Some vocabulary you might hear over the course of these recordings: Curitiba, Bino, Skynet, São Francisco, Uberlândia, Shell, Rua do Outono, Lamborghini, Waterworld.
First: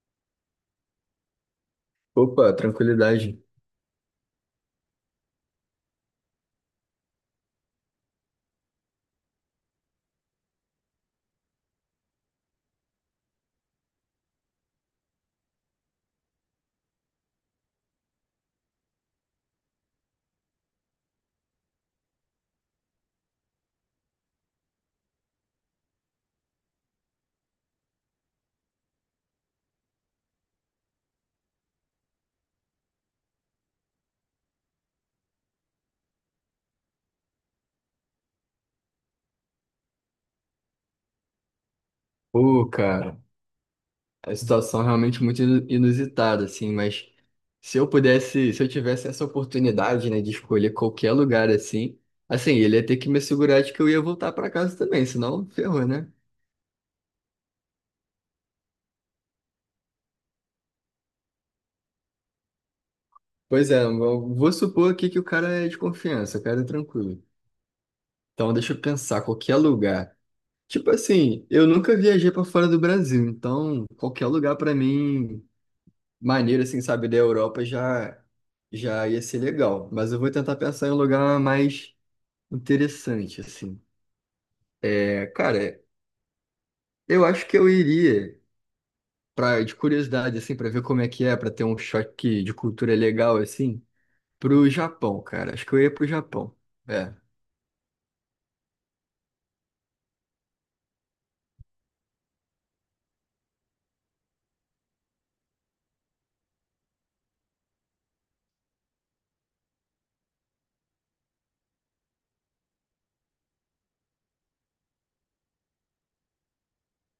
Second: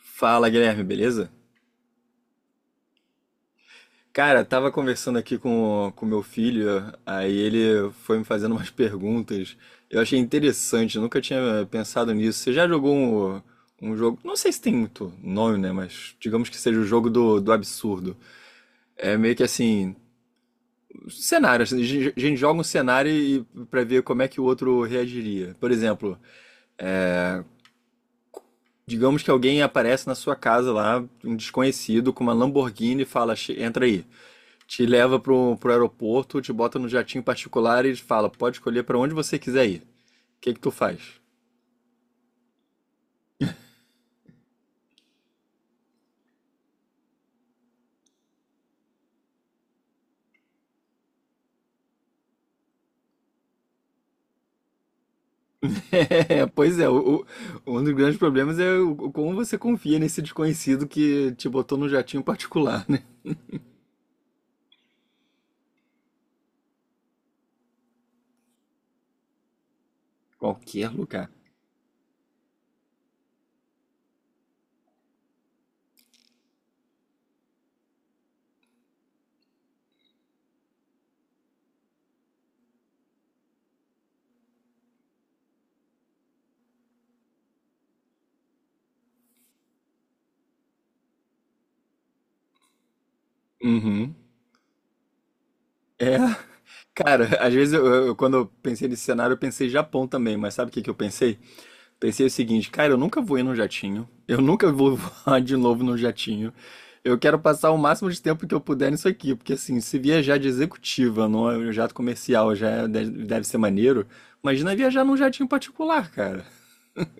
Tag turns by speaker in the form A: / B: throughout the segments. A: Fala, Guilherme, beleza?
B: Opa, tranquilidade.
A: Cara, tava conversando aqui com meu filho, aí ele foi me fazendo umas perguntas. Eu achei interessante, eu nunca tinha pensado nisso. Você já jogou um jogo, não sei se tem muito nome, né, mas digamos que seja o jogo do absurdo. É meio que assim, cenário, assim, a gente joga um cenário e para ver como é que o outro reagiria. Por exemplo, digamos que alguém aparece na sua casa lá, um desconhecido com uma Lamborghini e fala, entra aí. Te leva pro aeroporto, te bota no jatinho particular e fala, pode escolher para onde você quiser ir. O que que tu faz?"
B: Pô, cara, a situação é realmente muito inusitada, assim, mas se eu tivesse essa oportunidade, né, de escolher qualquer lugar assim, ele ia ter que me assegurar de que eu ia voltar pra casa também, senão ferrou, né?
A: É, pois é, um dos grandes problemas é o como você confia nesse desconhecido que te botou no jatinho particular, né?
B: Pois é, eu vou supor aqui que o cara é de confiança, o cara é tranquilo. Então, deixa eu pensar, qualquer lugar. Tipo
A: Qualquer lugar.
B: assim, eu nunca viajei pra fora do Brasil, então qualquer lugar pra mim maneiro, assim, sabe, da Europa já ia ser legal. Mas eu vou tentar pensar em um lugar mais interessante, assim. É, cara, eu acho que eu iria, de curiosidade, assim, pra ver como é que é, pra ter um choque de cultura legal, assim,
A: Uhum.
B: pro Japão, cara. Acho que eu ia pro
A: É,
B: Japão. É.
A: cara, às vezes quando eu pensei nesse cenário, eu pensei Japão também, mas sabe o que que eu pensei? Pensei o seguinte, cara, eu nunca voei num jatinho, eu nunca vou voar de novo num jatinho. Eu quero passar o máximo de tempo que eu puder nisso aqui, porque assim, se viajar de executiva, não é um jato comercial, deve ser maneiro. Imagina viajar num jatinho particular, cara.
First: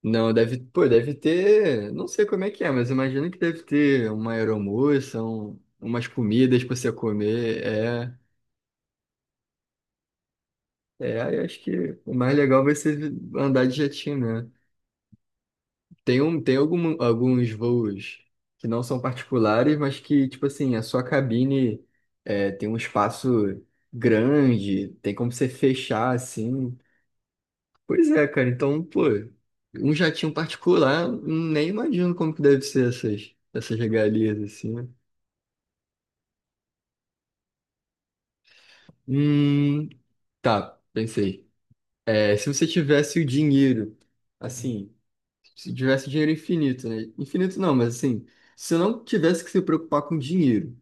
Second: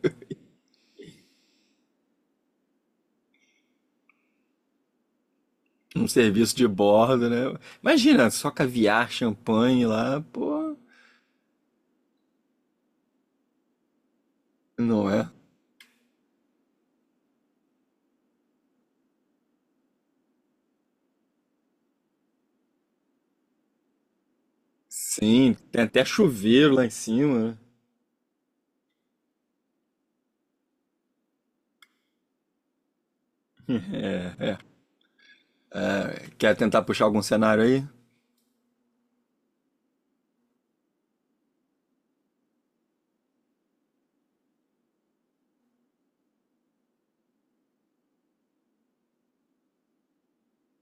B: Não, deve, pô, deve ter, não sei como é que é, mas imagino que deve ter uma aeromoça,
A: Um
B: umas
A: serviço
B: comidas
A: de
B: pra você
A: bordo, né?
B: comer, é.
A: Imagina, só caviar, champanhe lá, pô,
B: É, aí acho que o mais legal vai ser andar de jetinho, né?
A: não é?
B: Tem, um, tem algum, alguns voos que não são particulares, mas que, tipo assim, a sua cabine é, tem um espaço grande, tem como você
A: Sim, tem até
B: fechar,
A: chuveiro
B: assim.
A: lá em cima, né?
B: Pois é, cara, então, pô, um jatinho particular, nem imagino como que deve ser essas
A: É,
B: regalias,
A: é.
B: assim, né?
A: Quer tentar puxar algum cenário aí?
B: Hum, tá, pensei. É, se você tivesse o dinheiro, assim, se tivesse dinheiro infinito, né? Infinito não, mas assim, se você não tivesse que se preocupar com dinheiro.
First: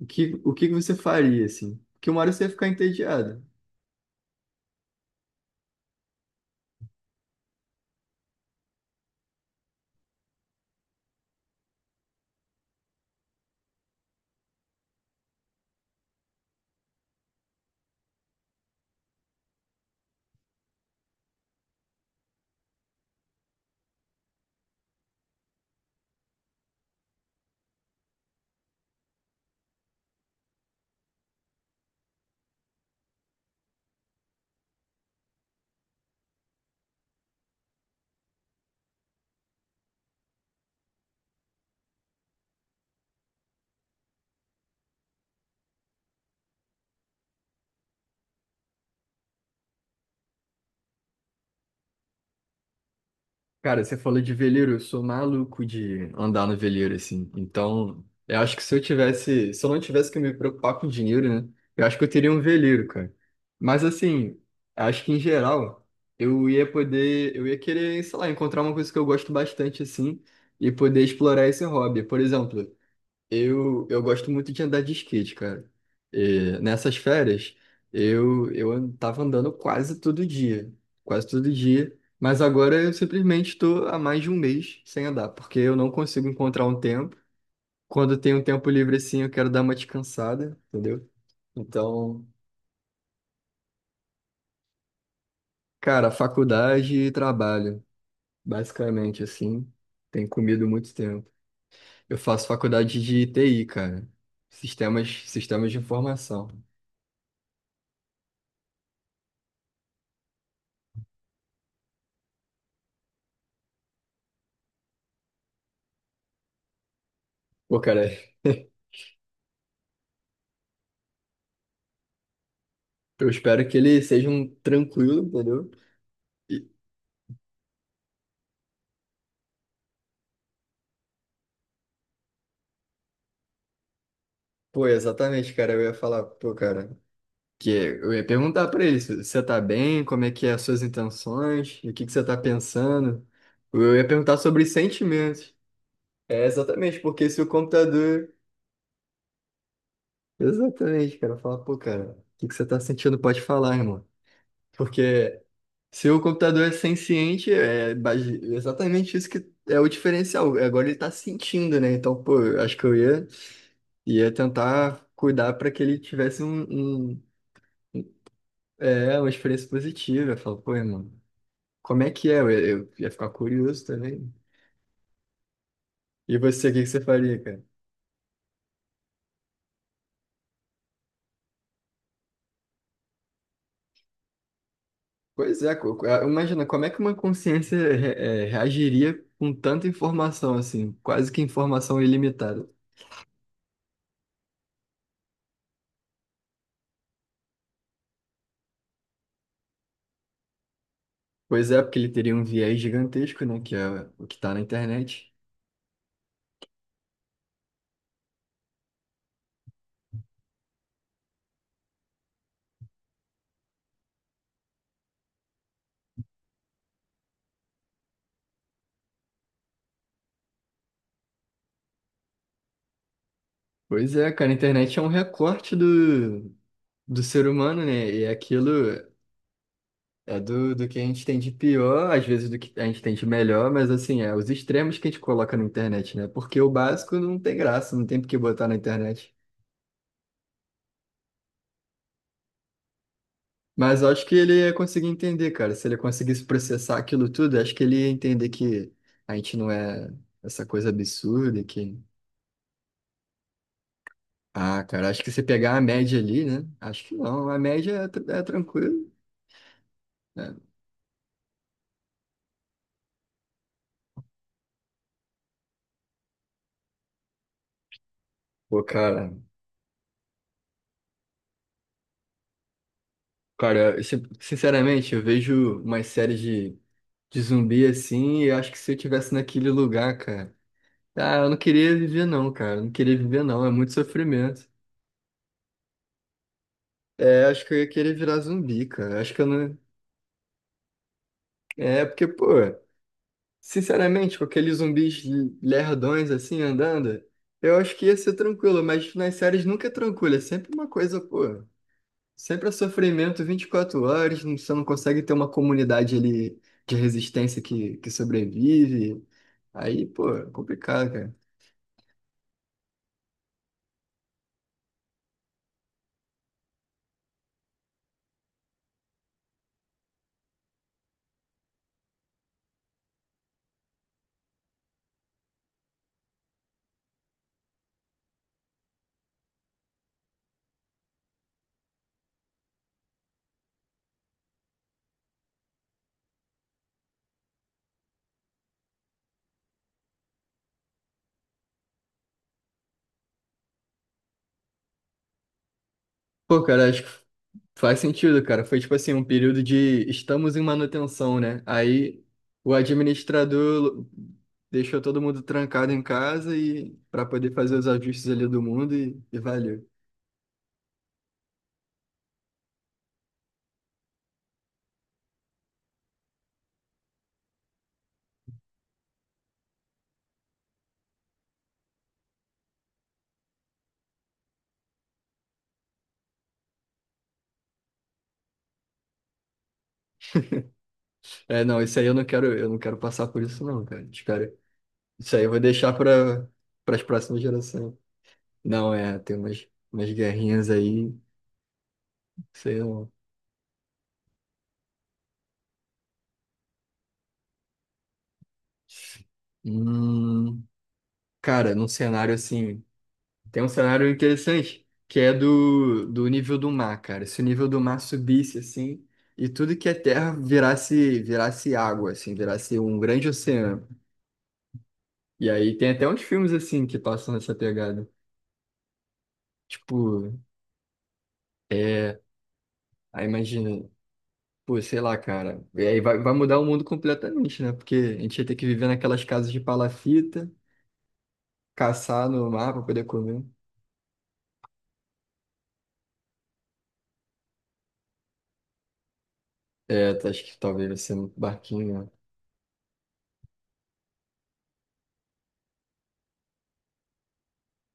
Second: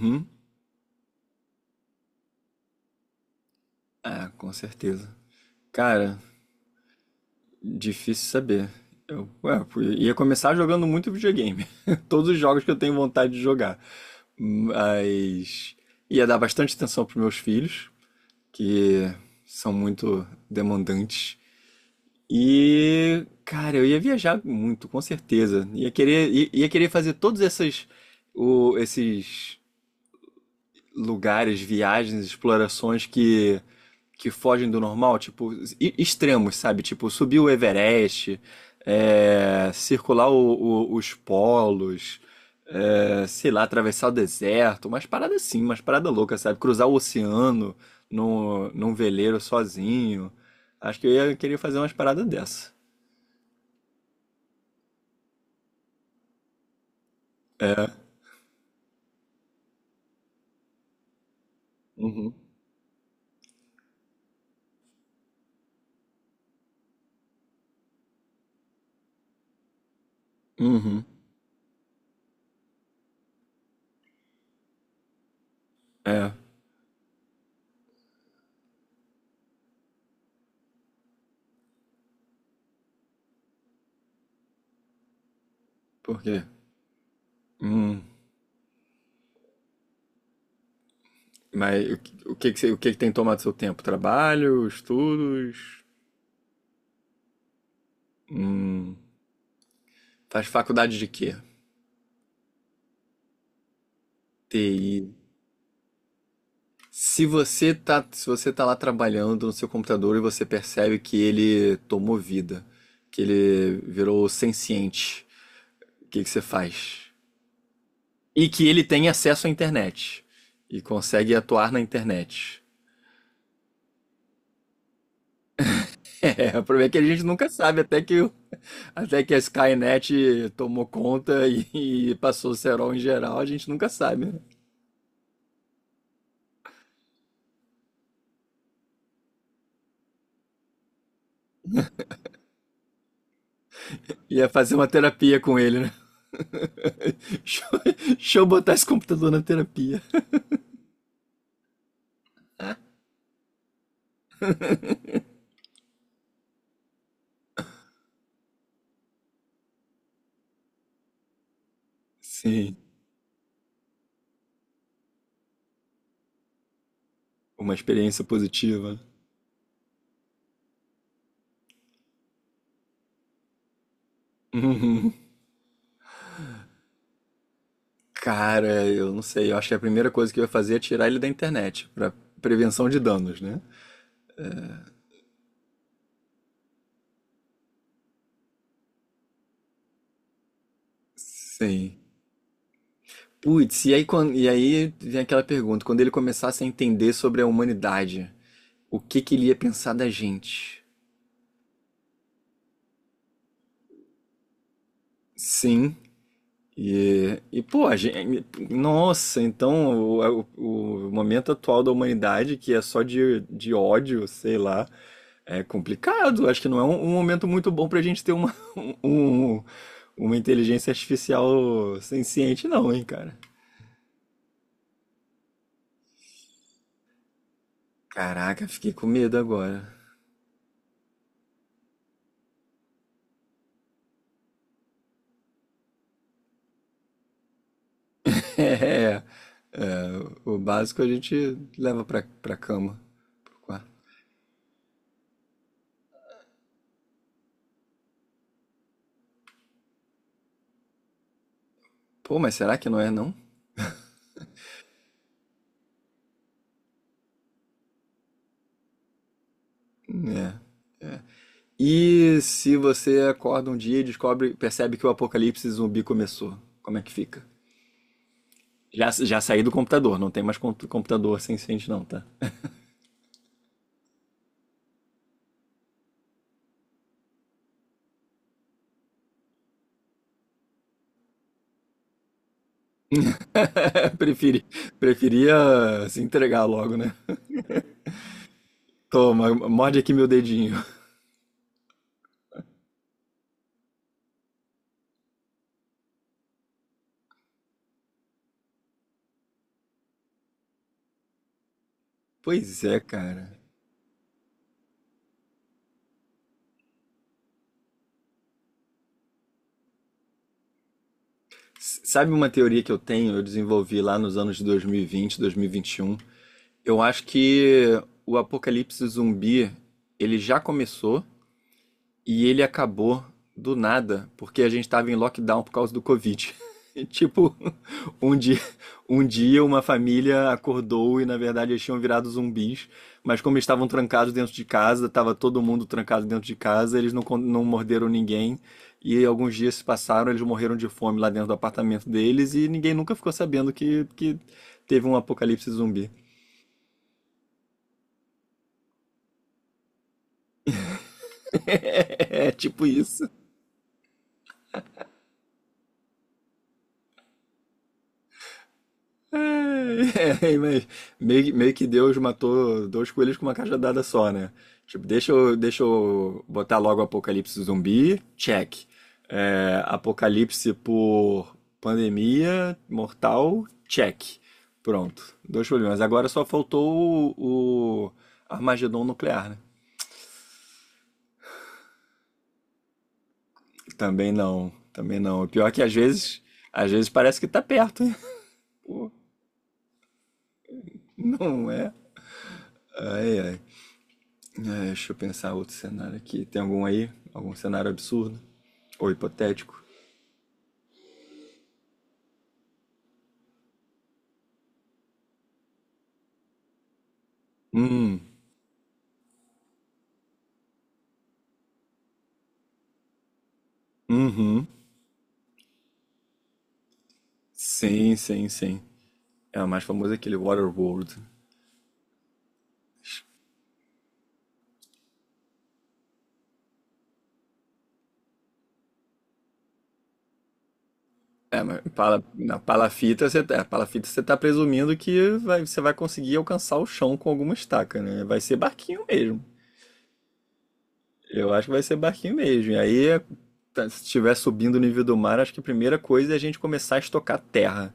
B: O que que você faria, assim? Porque uma hora você ia ficar entediado.
A: É, com certeza. Cara, difícil saber. Eu, ué, eu ia começar jogando muito videogame. Todos os jogos que eu tenho vontade de jogar. Mas ia dar bastante atenção pros meus filhos, que são muito demandantes. E, cara, eu ia viajar muito, com certeza. Ia querer, ia querer fazer todos essas, esses lugares, viagens, explorações que fogem do normal, tipo extremos, sabe? Tipo subir o Everest, é, circular os polos, é, sei lá, atravessar o deserto, umas paradas assim, umas paradas loucas, sabe? Cruzar o oceano num veleiro sozinho. Acho que eu ia querer fazer umas paradas dessa.
B: Cara, você falou de veleiro, eu sou maluco de andar no veleiro, assim.
A: É.
B: Então, eu acho que se eu tivesse, se eu não tivesse que me preocupar com dinheiro, né? Eu acho que eu teria
A: Uhum.
B: um veleiro, cara. Mas assim, acho que em geral, eu ia poder, eu ia querer, sei lá, encontrar uma coisa que eu gosto bastante, assim, e poder
A: Uhum.
B: explorar esse hobby. Por exemplo, eu gosto muito de andar de skate, cara.
A: É.
B: E nessas férias, eu tava andando quase todo dia. Quase todo dia. Mas agora eu simplesmente estou há mais de um mês sem andar, porque eu não
A: Por
B: consigo
A: quê?
B: encontrar um tempo.
A: Hum.
B: Quando eu tenho um tempo livre assim, eu quero dar uma descansada, entendeu?
A: Mas
B: Então,
A: o que que você- o que que tem tomado seu tempo? Trabalho, estudos?
B: cara, faculdade e trabalho,
A: Hum,
B: basicamente assim, tem
A: faz
B: comido muito
A: faculdade de
B: tempo.
A: quê?
B: Eu faço faculdade de TI, cara. Sistemas,
A: TI.
B: sistemas de informação.
A: Se você tá, se você tá lá trabalhando no seu computador e você percebe que ele tomou vida, que ele virou senciente, o que que você faz?
B: Pô, cara.
A: E que ele tem acesso à internet e consegue atuar na internet.
B: Eu espero que ele seja um tranquilo, entendeu?
A: É, o
B: E,
A: problema é que a gente nunca sabe até até que a Skynet tomou conta e passou o cerol em geral, a gente nunca sabe, né?
B: pô, exatamente, cara. Eu ia falar, pô, cara, que eu ia perguntar pra ele se você tá bem, como é que é as suas intenções, o que que você tá pensando. Eu ia perguntar
A: Ia
B: sobre
A: fazer uma terapia
B: sentimentos.
A: com ele, né?
B: É, exatamente, porque se o
A: Deixa eu,
B: computador.
A: deixa eu botar esse computador na terapia.
B: Exatamente, cara. Falar, pô, cara, o que que você tá sentindo? Pode falar, irmão. Porque se o computador é senciente, é base- exatamente isso que é o diferencial. Agora ele está sentindo, né? Então, pô, eu
A: Sim,
B: acho que eu ia tentar cuidar para que ele tivesse
A: uma experiência positiva.
B: uma experiência positiva. Eu falo, pô, irmão, como é que é? Eu ia ficar curioso também.
A: Uhum.
B: E você, o que que você faria, cara?
A: Cara, eu não sei, eu acho que a primeira coisa que eu ia fazer é tirar ele da internet, pra prevenção de danos, né?
B: Pois é, imagina, como é que uma consciência reagiria com tanta informação assim? Quase que
A: Sim.
B: informação ilimitada.
A: Putz, e aí, quando e aí vem aquela pergunta, quando ele começasse a entender sobre a humanidade, o que que ele ia pensar da gente.
B: Pois é, porque ele teria um viés gigantesco, né? Que é o que tá na internet.
A: Sim. E pô, a gente, nossa, então o momento atual da humanidade, que é só de ódio, sei lá, é complicado. Acho que não é um momento muito bom pra gente ter uma, um, uma inteligência artificial senciente, não, hein, cara.
B: Pois é, cara, a internet é um recorte do ser humano, né? E
A: Caraca,
B: aquilo
A: fiquei com medo agora.
B: é do, do que a gente tem de pior, às vezes do que a gente tem de melhor, mas assim, é os extremos que a gente coloca na internet, né? Porque o básico não tem graça, não tem por que botar na
A: É,
B: internet.
A: é, o básico a gente leva pra cama, pro quarto.
B: Mas eu acho que ele ia conseguir entender, cara. Se ele conseguisse processar aquilo tudo, eu acho que ele ia entender que a gente não é essa coisa absurda, que...
A: Pô, mas será que não é, não?
B: Ah, cara, acho que se pegar a média ali, né? Acho que não, a média é, tr- é tranquilo,
A: É,
B: né?
A: é. E se você acorda um dia e descobre, percebe que o apocalipse zumbi começou, como é que fica?
B: Pô,
A: Já,
B: cara,
A: já saí do computador, não tem mais computador senciente não, tá?
B: cara, eu sinceramente, eu vejo umas séries de zumbi assim, e eu acho que se eu tivesse naquele lugar, cara, ah, eu não queria viver não, cara, eu não queria viver não, é muito
A: Preferi,
B: sofrimento.
A: preferia se entregar logo, né?
B: É, acho que eu ia querer virar zumbi, cara, acho que eu
A: Toma,
B: não...
A: morde aqui meu dedinho.
B: É, porque, pô, sinceramente, com aqueles zumbis lerdões assim, andando, eu acho que ia ser tranquilo, mas nas séries nunca é tranquilo, é sempre uma coisa, pô. Sempre é
A: Pois é,
B: sofrimento
A: cara.
B: 24 horas, não- você não consegue ter uma comunidade ali de resistência que sobrevive. Aí, pô, é complicado, cara.
A: Sabe uma teoria que eu tenho, eu desenvolvi lá nos anos de 2020, 2021? Eu acho que o apocalipse zumbi, ele já começou. E ele acabou do nada, porque a gente estava em lockdown por causa do Covid. E, tipo, um dia, um dia uma família acordou e na verdade eles tinham virado zumbis, mas como eles estavam trancados dentro de casa, estava todo mundo trancado dentro de casa, eles não morderam ninguém. E alguns dias se passaram, eles morreram de fome lá dentro do apartamento deles e ninguém nunca ficou sabendo que teve um apocalipse zumbi.
B: Pô, cara, acho que faz sentido, cara. Foi tipo assim, um período de estamos em manutenção, né? Aí
A: É
B: o
A: tipo isso.
B: administrador deixou todo mundo trancado em casa e para poder fazer os ajustes ali do mundo e valeu.
A: É, é, mas meio que Deus matou dois coelhos com uma cajadada só, né? Tipo, deixa eu botar logo apocalipse zumbi, check. É, apocalipse por pandemia mortal, check. Pronto, dois problemas. Agora só faltou o Armagedon nuclear, né?
B: É, não, isso aí eu não quero passar por isso não, cara. Os
A: Também
B: cara,
A: não, também
B: isso
A: não.
B: aí
A: O
B: eu vou
A: pior é que
B: deixar para
A: às
B: para as
A: vezes parece
B: próximas
A: que tá
B: gerações.
A: perto, hein?
B: Não, é, tem umas guerrinhas aí,
A: Não é?
B: sei lá.
A: Ai, ai. É, deixa eu pensar outro cenário aqui. Tem algum aí? Algum cenário absurdo? Ou hipotético?
B: Hum, cara, num cenário assim, tem um cenário interessante, que é do nível do mar, cara. Se o nível do mar
A: Hum,
B: subisse assim, e tudo que é terra virasse, água, assim, virasse um grande oceano.
A: uhum.
B: E aí tem até uns filmes assim que passam nessa pegada.
A: Sim, sim, sim. É o mais
B: Tipo,
A: famoso é aquele Waterworld.
B: é, aí imagina, pô, sei lá, cara. E aí vai, vai mudar o mundo completamente, né? Porque a gente ia ter que viver naquelas casas de palafita,
A: É, mas pala,
B: caçar no
A: na
B: mar para poder
A: palafita você,
B: comer.
A: é, palafita você tá presumindo que vai- você vai conseguir alcançar o chão com alguma estaca, né? Vai ser barquinho mesmo.
B: É, tá, acho que talvez vai ser um
A: Eu acho que vai ser
B: barquinho, né?
A: barquinho mesmo. E aí, tá, se estiver subindo o nível do mar, acho que a primeira coisa é a gente começar a estocar terra,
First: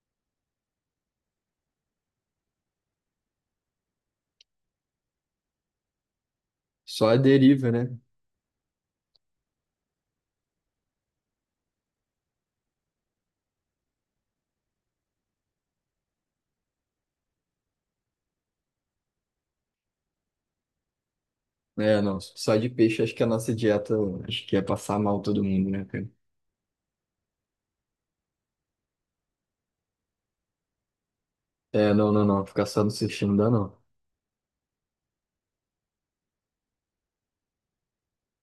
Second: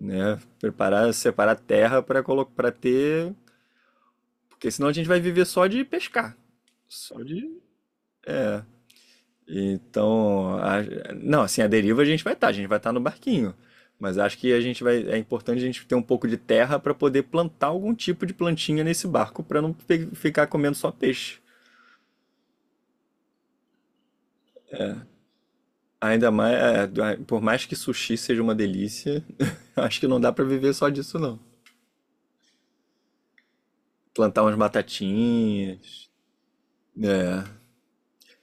A: né? Preparar, separar terra para colocar, para ter. Porque senão a gente vai viver só de pescar.
B: Só a
A: Só de.
B: deriva, né?
A: Então, a- não, assim, a deriva a gente vai estar, a gente vai estar no barquinho. Mas acho que a gente vai, é importante a gente ter um pouco de terra para poder plantar algum tipo de plantinha nesse barco para não ficar comendo só peixe.
B: É, não, só de peixe acho que a nossa dieta, acho que ia passar mal todo mundo, né, cara?
A: Ainda mais, é, por mais que sushi seja uma delícia, acho que não dá para viver só disso não.
B: É, não, não, não, ficar só no sushi não dá não.
A: Plantar umas batatinhas, né?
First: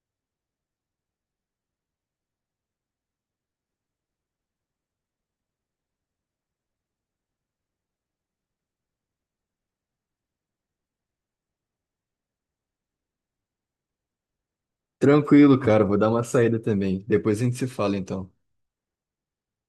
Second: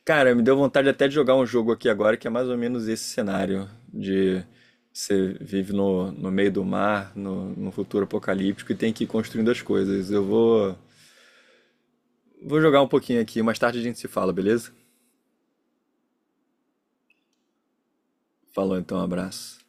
A: Cara, me deu vontade até de jogar um jogo aqui agora que é mais ou menos esse cenário de você vive no meio do mar, no futuro apocalíptico e tem que ir construindo as coisas. Eu vou, vou jogar um pouquinho aqui, mais tarde a gente se fala, beleza?
B: Tranquilo, cara, vou dar uma saída também. Depois a gente se fala então.
A: Falou então, abraço.